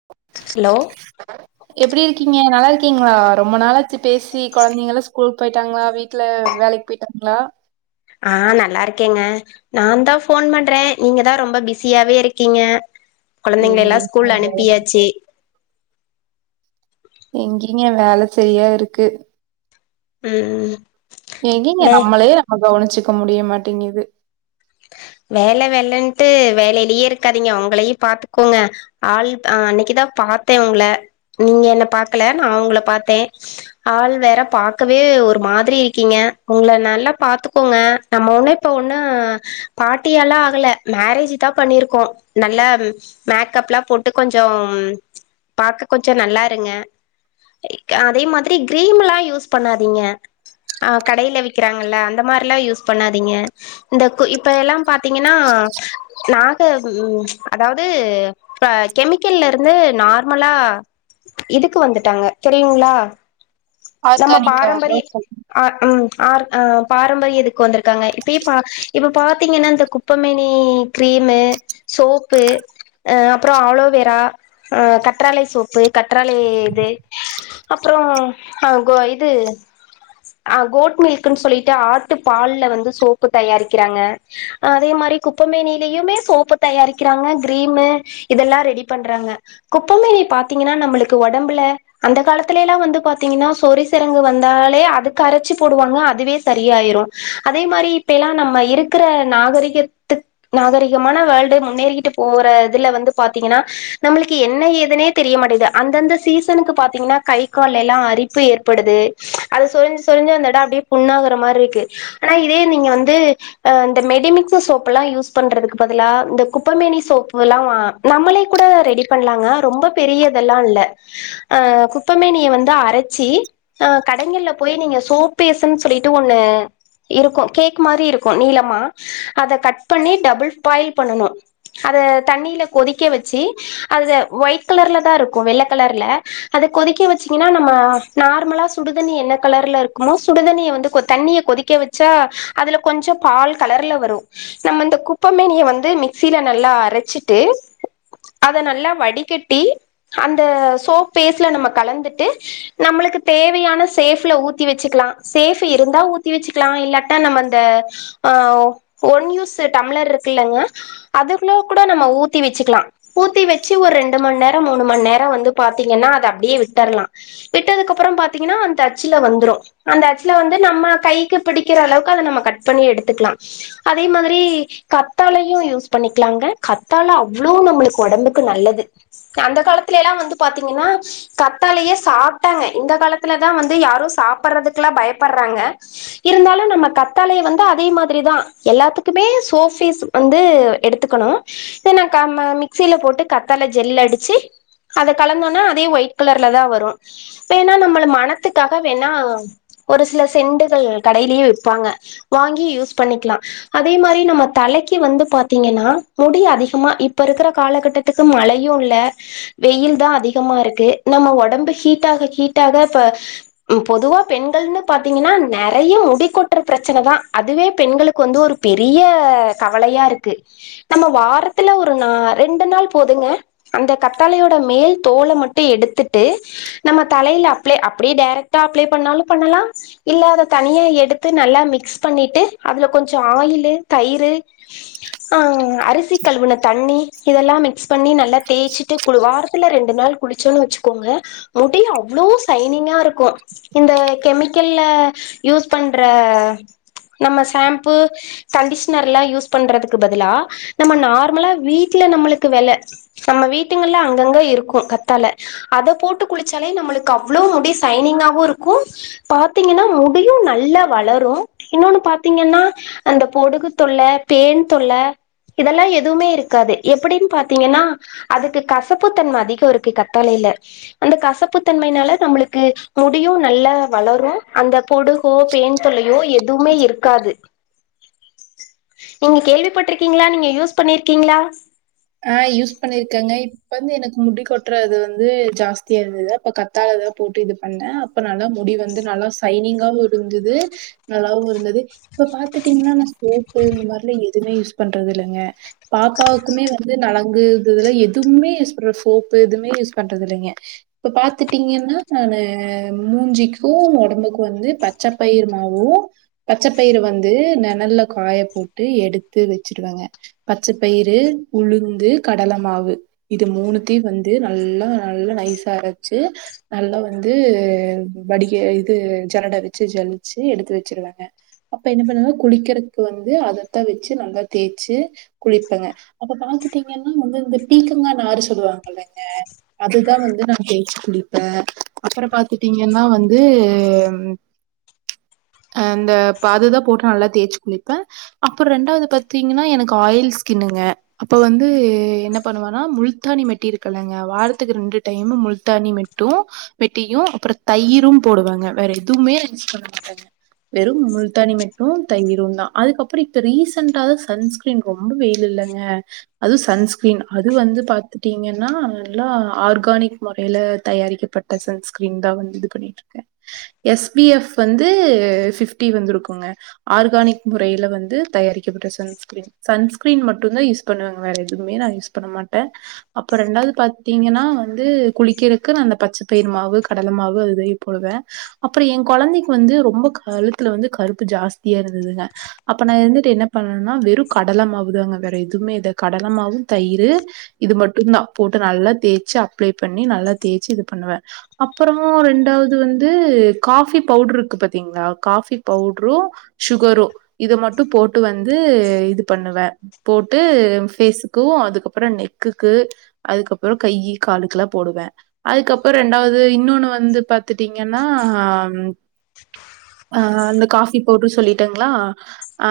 ஆ hello ஆ எப்டி இருக்கீங்க நல்லா இருக்கீங்களா ரொம்ப நாளாச்சு பேசி குழந்தைங்கள ஸ்கூலு போயிட்டாங்களா வீட்ல வேலைக்கு போய்ட்டாங்களா ஆ நல்லா இருக்கேங்க நா தா போன் பண்றே நீங்க தா ரொம்ப பிஸியாவே இருக்கீங்க குழந்தைங்க எல்லா எங்கேங்க ஸ்கூல்ல வேல அனுப்பியாச்சு எங்கிங்க வேல சரியா இருக்கு ம் எங்கேங்க லே நம்மளே நம்ம கவனிச்சுக்க முடிய மாட்டேங்குது வேல வெலைன்ட்டு வேலையிலயே இருக்காதீங்க உங்களையு பாத்துக்கோங்க ஆள் அன்னைக்குதா பாத்தே உங்கள நீங்க என்ன பாக்கல நா உங்கள பார்த்தே ஆள் வேற பாக்கவே ஒரு மாதிரி இருக்கீங்க உங்கள நல்லா பாத்துக்கோங்க நம்ம ஒண்ணு இப்ப ஒண்ணு பாட்டியல்லா ஆகல மேரேஜ் தா பண்ணிருக்கோ நல்லா மேக்கப்ல்லா போட்டு கொஞ்சோ பாக்க கொஞ்சோ நல்லா இருங்க அதே மாதிரி கிரீம்ல்லா யூஸ் பண்ணாதீங்க ஆஹ் கடையில விக்கிறாங்கல்ல அந்த மாதிரில்லா யூஸ் பண்ணாதீங்க இந்த இப்ப எல்லா பாத்தீங்கன்னா நாக உம் அதாவது இப்ப கெமிக்கல்ல இருந்து நார்மலா இதுக்கு வந்துட்டாங்க தெரியுங்ளா நம்ம ஆர்கானிக்கா பாரம்பரிய தான் சொல் ஆ ம் ஆரு அ பாரம்பரிய இதுக்கு வந்திருக்காங்க இப்பயே பா இப்போ பாத்தீங்கனா இந்த குப்பமேனி க்ரீமு சோப்பு அ அப்றோ ஆலோவேரா அ கற்றாலை சோப்பு கற்றாலை இது அப்புறோ அ கோ இது ஆ கோட் மில்க்கின் சொல்லிட்டு ஆட்டு பால்ல வந்து சோப்பு தயாரிக் கிறாங்க அ அதே மாரி குப்பமேனிலயுமே சோப்பு தயாரிக்கிறாங்க க்ரீமு இதெல்லா ரெடி பண்றாங்க குப்பமேனி பாத்தீங்கனா நம்மளுக்கு ஒடம்புல அந்த காலத்திலேலா வந்து பாத்தீங்குனா சொரி செரங்கு வந்தாலே அதுக்கு அரச்சு போடுவாங்க அதுவே சரியாய்ரு அதே மாரி இப்பேலா நம்ம இருக்குற நாகரிகத்து நாகரிகமான வால்டு முன்னேறிகிட்டு போற இதுல வந்து பாத்தீங்கனா நம்மளுக்கு என்ன ஏதுனே தெரியமாட்டேங்குது அந்தந்த சீசனுக்கு பாத்தீங்குனா கை கால்லேலா அரிப்பு ஏற்படுது அது சொரிஞ்சு சொரிஞ்சு அந்த எடோ அப்டியே புண்ணாகுற மாரி இருக்கு ஆனா இதே நீங்க வந்து அ இந்த மெடிமிக்ஸு சோப்பெல்லா யூஸ் பண்றதுக்கு பதிலா இந்த குப்பமேனி சோப்புலா வா நம்மளே கூட ரெடி பண்லாங்க ரொம்ப பெரிய இதெல்லா இல்ல அ குப்பமேனிய வந்து அரச்சி ஆ கடைங்கல்ல போய் நீங்க சோபேசுன் சொல்லிட்டு ஒன்னு இருக்கு கேக்கு மாரி இரு க்கு நீளமா அத கட் பண்ணி டபுள் பாயில் பண்ணணு அத தண்ணீல கொதிக்க வச்சு அத ஒயிட் கலர்லதா இருக்கு வெள்ள கலர்ல அத கொதிக்க வச்சீங்குனா நம்ம நார்மலா சுடுதண்ணி என்ன கலர்ல இருக்குமோ சுடுதண்ணிய வந்து கொ தண்ணிய கொதி க்க வச்சா அதுல கொஞ்சோ பால் கலர்ல வரு நம்ம இந்த குப்பமேனிய வந்து மிக்ஸில நல்லா அரச்சிட்டு அத நல்லா வடிகட்டி அந்த சோப் பேஸ்ல நம்ம கலந்துட்டு நம்மளுக்கு தேவையான சேஃப்ல ஊத்தி வச்சுக்குலா சேஃபு இருந்தா ஊத்தி வச்சுக்குலா இல்லாட்டா நம்மன் இந்த ஆ ஒன் யூஸு டம்ளர் இருக்குலங்க அது ஃபுளோ கூட நம்ம ஊத்தி வச்சுக்குலா ஊத்தி வச்சு ஒர் ரெண்டு மண்நேரோ மூணு மண்நேரோ வந்து பாத்தீங்கனா அத அப்டியே விட்டர்லா விட்டதுக்கப்புறம் பாத்தீங்கனா அந்த அச்சுல வந்துரு அந்த அச்சுல வந்து நம்ம கைக்கு பிடிக்கிற அளவுக்கு அத நம்ம கட் பண்ணி எடுத்துக்லா அதே மாதிரி கத்தாலையு யூஸ் பண்ணிக்லாங்க கத்தால அவ்ளோ நம்மளுக் ஒடம்புக்கு நல்லது க அந்த காலத்துலேலா வந்து பாத்தீங்கனா கத்தாலையே சாப்ட்டாங்க இந்த காலத்துலதா வந்து யாரு சாப்பறதுக்குலா பயப்பட்றாங்க இருந்தாலு நம்ம கத் தாலய வந்து அதே மாதிரிதா எல்லாத்துக்குமே சோஃபேஸு வந்து எடுத்துக்கணு இன்னகாம மிக்ஸில போட்டு கத்தால ஜெல்லடிச்சு அத கலந்தோனா அதே ஒயிட் கலர்லதா வரு வேணா நம்மள மனத்துக்காக வேணா ஒரு சில செண்டுகள் கடையிலியே விப்பாங்க வாங்கி யூஸ் பண்ணிக்லா அதே மாரி நம்ம தலைக்கு வந்து பாத்தீங்கனா முடி அதிகமா இப்ப இருக்கிற காலகட்ட த்துக்கு மழையு இல்ல வெயில்தா அதிகமா இருக்கு நம்ம ஒடம்பு ஹீட்டாக ஹீட்டாக இப்ப ம் பொதுவா பெண்கள்னு பாத்தீங்குனா நெறைய முடி கொட்ற பிரச்சனதா அதுவே பெண்களுக்கு வந்து ஒரு பெரிய கவலையா இருக்கு நம்ம வாரத்துல ஒரு நா ரெண்டு நாள் போதுங்க அந்த கத்தாழையோட மேல் தோல மட்டு எடுத்துட்டு நம்ம தலையில அப்ளை அப்டியே டைரக்டா அப்ளை பண்ணாலு பண்ணலா இல்ல அத தனியா எடுத் து நல்லா மிக்ஸ் பண்ணிட்டு அதுல கொஞ்சோ ஆயிலு தயிரு ஆ அரிசி கழவுன தண்ணி இதெல்லா மிக்ஸ் பண்ணி நல்லா தேய்ச்சுட்டு குழு வாரத் ல ரெண்டு நாள் குளிச்சோன்னு வச்சுக்கோங்க முடி அவ்ளோ சைனிங்கா இருக்கு இந்த கெமிக்கல்ல யூஸ் பண்ற நம்ம ஷம்பு கண்டிஷனர்ல்லா யூஸ் பண்றதுக்கு பதிலா நம்ம நார்மலா வீட்ல நம்மளுக்கு வெல நம்ம வீட்டுங்கல அங்கங்க இருக்கு கத்தாழ அத போட்டு குளிச்சாலே நம்ளுக்கு அவ்ளோ முடி சைனிங்காவு இருக்கு பாத்தீங்கன்னா முடியு நல்லா வளரு இன்னொன்னு பாத்தீங்கன்னா அந்த பொடுகு தொல்ல பேன் தொல்ல இதெல்லா எதுவுமே இருக்காது எப்டின் பாத்தீங்கன்னா அதுக்கு கசப்புத்தன்ம அதிகோ இருக்கு கத்தாழைல அந்த கசப்புத்தன்மைனால நம்மளுக்கு முடியு நல்லா வளரு அந்த பொடுகோ பேன் தொல்லையோ எதுமே இருக்காது நீங்க கேள்விப்பட்டிருக்கீங்களா நீங்க யூஸ் பண்ணிருக்கீங்களா ஆ யூஸ் பண்ணிருக்கேங்க இப்ப வந்து எனக்கு முடி கொட்றது வந்து ஜாஸ்தியா இருந்தது அப்ப கத் தாழதா போட்டு இது பண்ணே அப்ப நல்லா முடி வந்து நல்லா சைனிங்காவு இருந்துது நல்லாவு இருந்தது இப்ப பாத்துட்டீங்கன்னா நா சோப்பு இந்த மாரில்லா எதுமே யூஸ் பண்றது இல்லங்க பாப்பாவுக்குமே வ வந்து நலங்கு இதுலா எதுமே யூஸ் பண்ற சோப்பு எதுமே யூஸ் பண்றது இல்லைங்க இப்ப பாத்துட்டீங்கன்னா நானு மூஞ்சிக்கு ஒடம்புக்கு வந்து பச்ச பயிர் மாவு பச்சப்பயிறு வந்து நெணல்ல காய போட்டு எடுத்து வச்சுருவங்க பச்சப்பயிறு உளுந்து கடல மாவு இது மூணுத்தையு வந்து நல்லா நல்லா நைசா அரைச்சு நல்லா வந்து வடிகை இது ஜலட வச்சு ஜலிச்சு எடுத்து வச்சிருவேங்க அப்ப என்ன பண்ணுவேனா குளிக்கிறக்கு வந்து அதத்தா வச்சு நல்லா தேய்ச்சு குளிப்பேங்க அப்ப பாத்துட்டீங்கன்னா வந்து இந்த பீக்கங்கா நாறு சொல்லுவாங்கல்லங்க அதுதா வந்து நா தேச்சு குளிப்பே அப்றோ பாத்துட்டீங்கன்னா வந்து அ இந்த பதுதா போட்டு நல்லா தேய்ச்சு குளிப்பே அப்றோ ரெண்டாவது பாத்தீங்கன்னா எனக்கு ஆயில் ஸ்கின்னுங்க அப்போ வந்து என்ன பண்ணுவேனா முல்தாணி மெட்டி இருக்குலங்க வாரத்துக்கு ரெண்டு டைமு முல்தானி மெட்டு மெட்டியு அப்றோ தயிரும் போடுவேங்க வேற எதுமே நா யூஸ் பண்ண மாட்டேங்க வெறு முல்தானி மெட்டு தயிருந்தா அதுக்கப்றோ இப்ப ரீசெண்டா தா சன்ஸ் க்ரீன் ரொம்ப வெயில் இல்லங்க அது சன்ஸ்கிரீன் அது வந்து பாத்துட்டீங்கன்னா நல்லா ஆர்கானிக் மொறைல தயாரிக்கப்பட் ப சன் ஸ்கிரீன் தா வந்து இது பண்ணிட்டு இருக்கே எஸ் பி எஃப் வந்து ஃபிஃப்டி வந்துருக்குங்க ஆர்கானிக் முறைல வந்து தயாரிக்கப்பட்ட சன்ஸ்கிரீன் சன்ஸ்கிரீன் மட்டுந்தா யூஸ் பண்ணுவேங்க வேற எதுமே நா யூஸ் பண்ண மாட்டே அப்ப ரெண்டாவது பாத்தீங்கன்னா வந்து குளிக்கிறக்கு நா அந்த பச்சப்பயிறு மாவு கடல மாவு அதுதா போடுவே அப்றோ எ கொழந்தைக்கு வந்து ரொம்ப கழுத்துல வந்து கருப்பு ஜாஸ்தியா இருந்துதுங்க அப்ப நா இருந்துட்டு என்ன பண்ணேனா வெறு கடல மாவு தாங்க வேற எதுமே இத கடலமாவு தயிரு இது மட்டுந்தா போட்டு நல்லா தேய்ச்சு அப்ளே பண்ணி நல்லா தேய்ச்சு இது பண்ணுவே அப்புறோ ரெண்டாவது வந்து காஃபி பவுட்ரு இருக்கு பாத்தீங்ளா காஃபி பவுட்ரு சுகரோ இத மட்டு போட்டு வந்து இது பண்ணுவ போட்டு ஃபேஸ்க்கு அதுக்கப்புற நெக்குக்கு அதுக்கப்புற கையி காலுக்குலா போடுவ அதுக்கப்புற ரெண்டாவது இன்னொன்னு வந்து பாத்துட்டீங்கன்னா அ அந்த காஃபி பவுட்ரு சொல்லிட்டங்ளா அ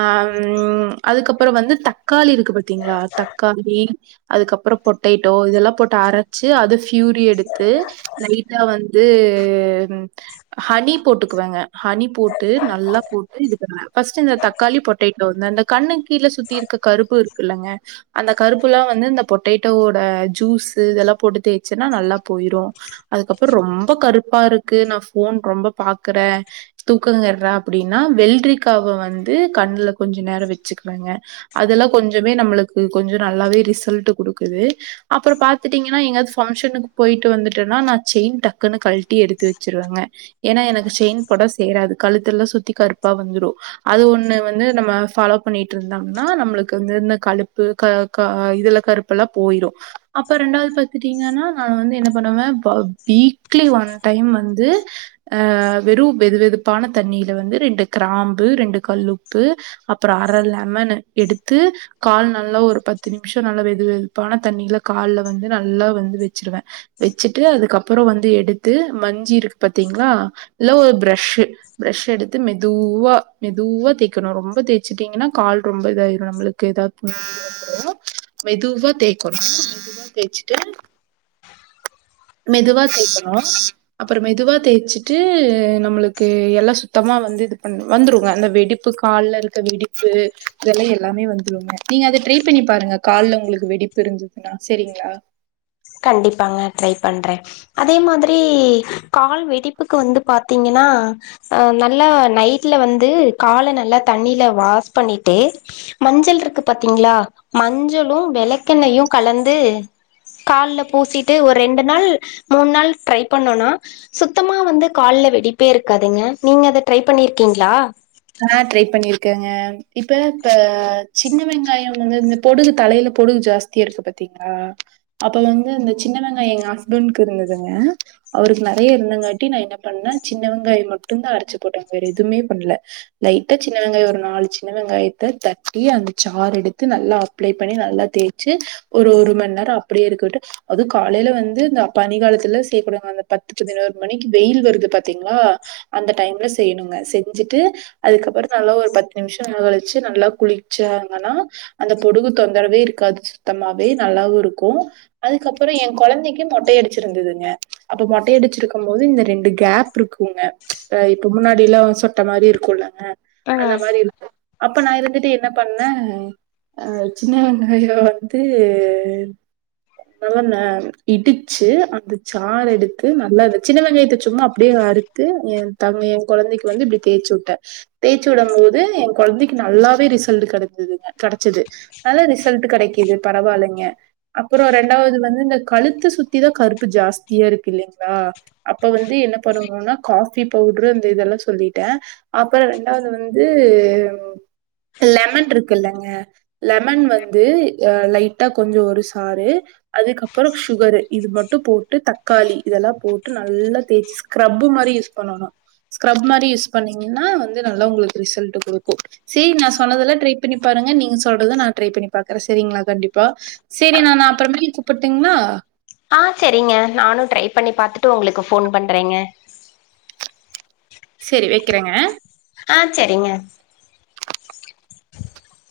அதுக்கப்பறோ வந்து தக்காளி இருக்கு பாத்தீங்ளா தக்காளி அதுக்கப்புற பொட்டேட்டோ இதெல்லா போட்டு அரச்சி அத ஃபியூரி எடுத்து லைட்ல வந்து ஹனி போட்டுக்குவங்க ஹனி போட்டு நல்லா போட்டு இது பண்ணுவ ஃபர்ஸ்டு இந்த தக் காளி பொட்டேட்டோ வந்து அந்த கண்ணு கீல சுத்தி இருக்க கருப்பு இருக்குல்லங்க அந்த கருப்புல்லா வந்து இந்த பொட்டேட்டோவோட ஜூசு இதெல்லா போட்டு தேய்ச்சன்னா நல்லா போய்ரும் அதுக்கப்புற ரொம்ப கருப்பா இருக்கு நா ஃபோன் ரொம்ப பாக்குற தூக்கங்கர்ல அப்டினா வெல்ரிக்காவ வந்து கண்ணுல கொஞ்ச நேர வச்சுக்குவங்க அதுல்லா கொஞ்சமே நம்ளுக்கு கொஞ்ச நல்லாவே ரிசல்ட் குடுக்குது அப்றம் பாத்துட்டீங்கன்னா எங்கயாவது ஃபங்க்ஷனுக்கு போயிட்டு வந்துட்டன்னா நா செயின் டக்குன்னு கழ்ட்டி எடுத்து வெச்சிருவேங்க ஏனா எனக்கு செயின் போட்டா சேராது கழுத்துல சுத்தி கருப் பா வந்துரு அது ஒண்ணு வந்து நம்ம ஃபாலோ பண்ணிட்டு இருந்தங்னா நம்ளுக் கு வந்து இந்த கழுப்பு க க இதுல கருப்புலா போயிறு அப்ப ரெண்டாவது பாத்துட்டீங்கன்னா நா வந்து என்ன பண்ணுவே ப வீக்லி ஒன் டைம் வந்து ஆ வெறு வெது வெதுப்பான தண்ணியில வந்து ரெண்டு கிராம்பு ரெண்டு கல் உப்பு அப்றம் அ லெமனு எடுத்து கால் நல்லா ஒரு பத்து நிம்ஷ நல்லா வெது வெதுப்பான தண்ணியில கால்ல வந்து நல்லா வந்து வெச்சிருவே வெச்சுட்டு அதுக்கப்ற வந்து எடுத்து மஞ்சி இருக்கு பாத்தீங்ளா இல்ல ஒரு ப்ரஷு பிரஷ் எடுத்து மெதூவா மெதூவா தேய்கணு ரொம்ப தேச்சுட்டீங்கனா கால் ரொம்ப இதாய்ரு நம்ளுக்கு ஏதாவ்து மெதுவா தேய்க்கணோ மெதுவா தேச்சுட்டு மெதுவா தேக்கணோ அப்றம் மெதுவா தேச்சிட்டு நம்ளுக்கு எல்லா சுத்தமா வந்து இது பண்ணு வந்ரும் வ அந்த வெடிப் இப்ப கால்ல இருக்க வெடிப்பு இதெல்லா எல்லாமே வந்துறுங்க நீங்க அத ட்ரை பண்ணி பாருங்க கால்ல உங்ளுக்கு வெடிப்பு இருந்துதுன்னா சரிங்ளா கண்டிப்பாங்க ட்ரை பண்றே அதே மாதிரி கால் வெடிப்புக்கு வந்து பாத்தீங்கனா அ நல்லா நைட்ல வந்து கால நல்லா தண்ணீல வாஸ் பண்ணிட்டு மஞ்சள் இருக்கு பாத்தீங்ளா மஞ்சளும் வெளக்கெண்ணையு கலந்தூ கால்ல பூசிட்டு ஒரு ரெண்டு நாள் மூண் நாள் ட்ரை பண்ணோன்னா சுத்தமா வந்து கால்ல வெடிப்பே இருக்காதுங்க நீங்க அத ட்ரை பண்ணிருக்கீங்ளா ஆ ட்ரை பண்ணியிருக்கேங்க இப்ப இப்ப சின்ன வெங்காயோ வந்து இந்த பொடுகு தலையில பொடுகு ஜாஸ் த்தி இருக்கு பாத்தீங்ளா அப்ப வந்து இந்த சின்ன வெங்காய எங்க ஹஸ்பண்ட்கு இருந்துதுங்க அவுருக்கு நறைய இருனங்காட்டி நா என்ன பண்ணே சின்ன வெங்காய மட்டுந் தா அரச்சு போட்டே வேற எதுமே பண்ல லைட்டா சின்ன வெங்காயோ ஒரு நாலு சின்ன வெங்காயத்த தட்டி அந்த சார் எடுத்து நல்லா அப் அப்ளே பண்ணி நல்லா தேச்சு ஒரு ஒரு மண் நேரோ அப்டியே இருக்கட்டு அது காலையில வந்து இந்த பனி காலத்துல செய்யக்கூடாத்ங்க அந்த பத்து பதினோரு மணிக்கு வெயில் வருது பாத்தீங்ளா அந்த டைம்ல செய்ணுங்க செஞ்சுட்டு அதுக்கப்ற நல்லா ஒரு பத்து நிமிஷ நே கழிச்சு நல்லா குளிச்சாங்கனா அந்த பொடுகு தொந்தரவே இருக்காது சுத்தமாவே நல்லாவு இருக்கு அதுக்கப்ற ஏ கொழந்தைக்கு மொட்டை அடிச்சிருந்துதுங்க அப்ப மொட்டை அடிச்சிருக்கும் போது இந்த ரெண்டு கேப் இருக்குங்க ச ஆ இப்ப முன்னாடியிலா சொட்ட மாரி இருக்குல்ல அந்த ஆ மாரி இருக்கு அப்ப நா இருந்துட்டு என்ன பண்ணே அ சின்ன வெங்காயோ வந்து நல்லா ந இடிச்சு அந்த சார் எடுத்து நல்லா வெச்சி சின்ன வெங்காயத்த சும்மா அப்டியே அறுத் து எ தம்பி எ கொழந்தைக்கு வந்து இப்டி தேச்சு விட்டே தேச்சு விடும் போது ஏ கொழந்தைக்கு நல்லாவே ரிசல்ட் கிடந்ததுங்க கெடச்சுது நல்ல ரிசல்ட் கெடைக்கிது பரவால்லிங்க அப்றோ ரெண்டாவது வந்து இந்த கழுத்து சுத்திதா கருப்பு ஜாஸ்தியா இருக்கு இல்லைங்ளா அப்ப வந்து என்ன பண்ணனுனா காபி பவுட்ரு அந்த இதெல்லா சொல்லிட்டே அப்றோ ரெண்டாவது வந்து லெமன் இருக்கு இல்லங்க லெமன் வந்து அ லைட்டா கொஞ்சோ ஒரு சாறு அதுக்கப்றோ சுகரு இது மட்டு போட்டு தக்காளி இதெல்லா போட்டு நல்லா தேச்சு ஸ்ரப்பு மாரி யூஸ் பண்ணணு ஸ்க்ரப் மாரி யூஸ் பண்ணீங்கன்னா வந்து நல்லா உங்ளுக்கு ரிசல்ட் குடுக்கு சீ நா சொன்னதெல்லா ட்ரை பண்ணி பாருங்க நீங்க சொல்றத நா ட்ரை பண்ணி பாக்றே சரிங்ளா கண்டிப்பா சேரி நான் அப்ற மேட்டி கூப்புட்டுங்ளா அ சரிங்க நானு ட்ரை பண்ணி பாத்துட்டு உங்ளுக்கு ஃபோன் பண்றேங்க சரி வெக்கிறேங்க ஆ சரிங்க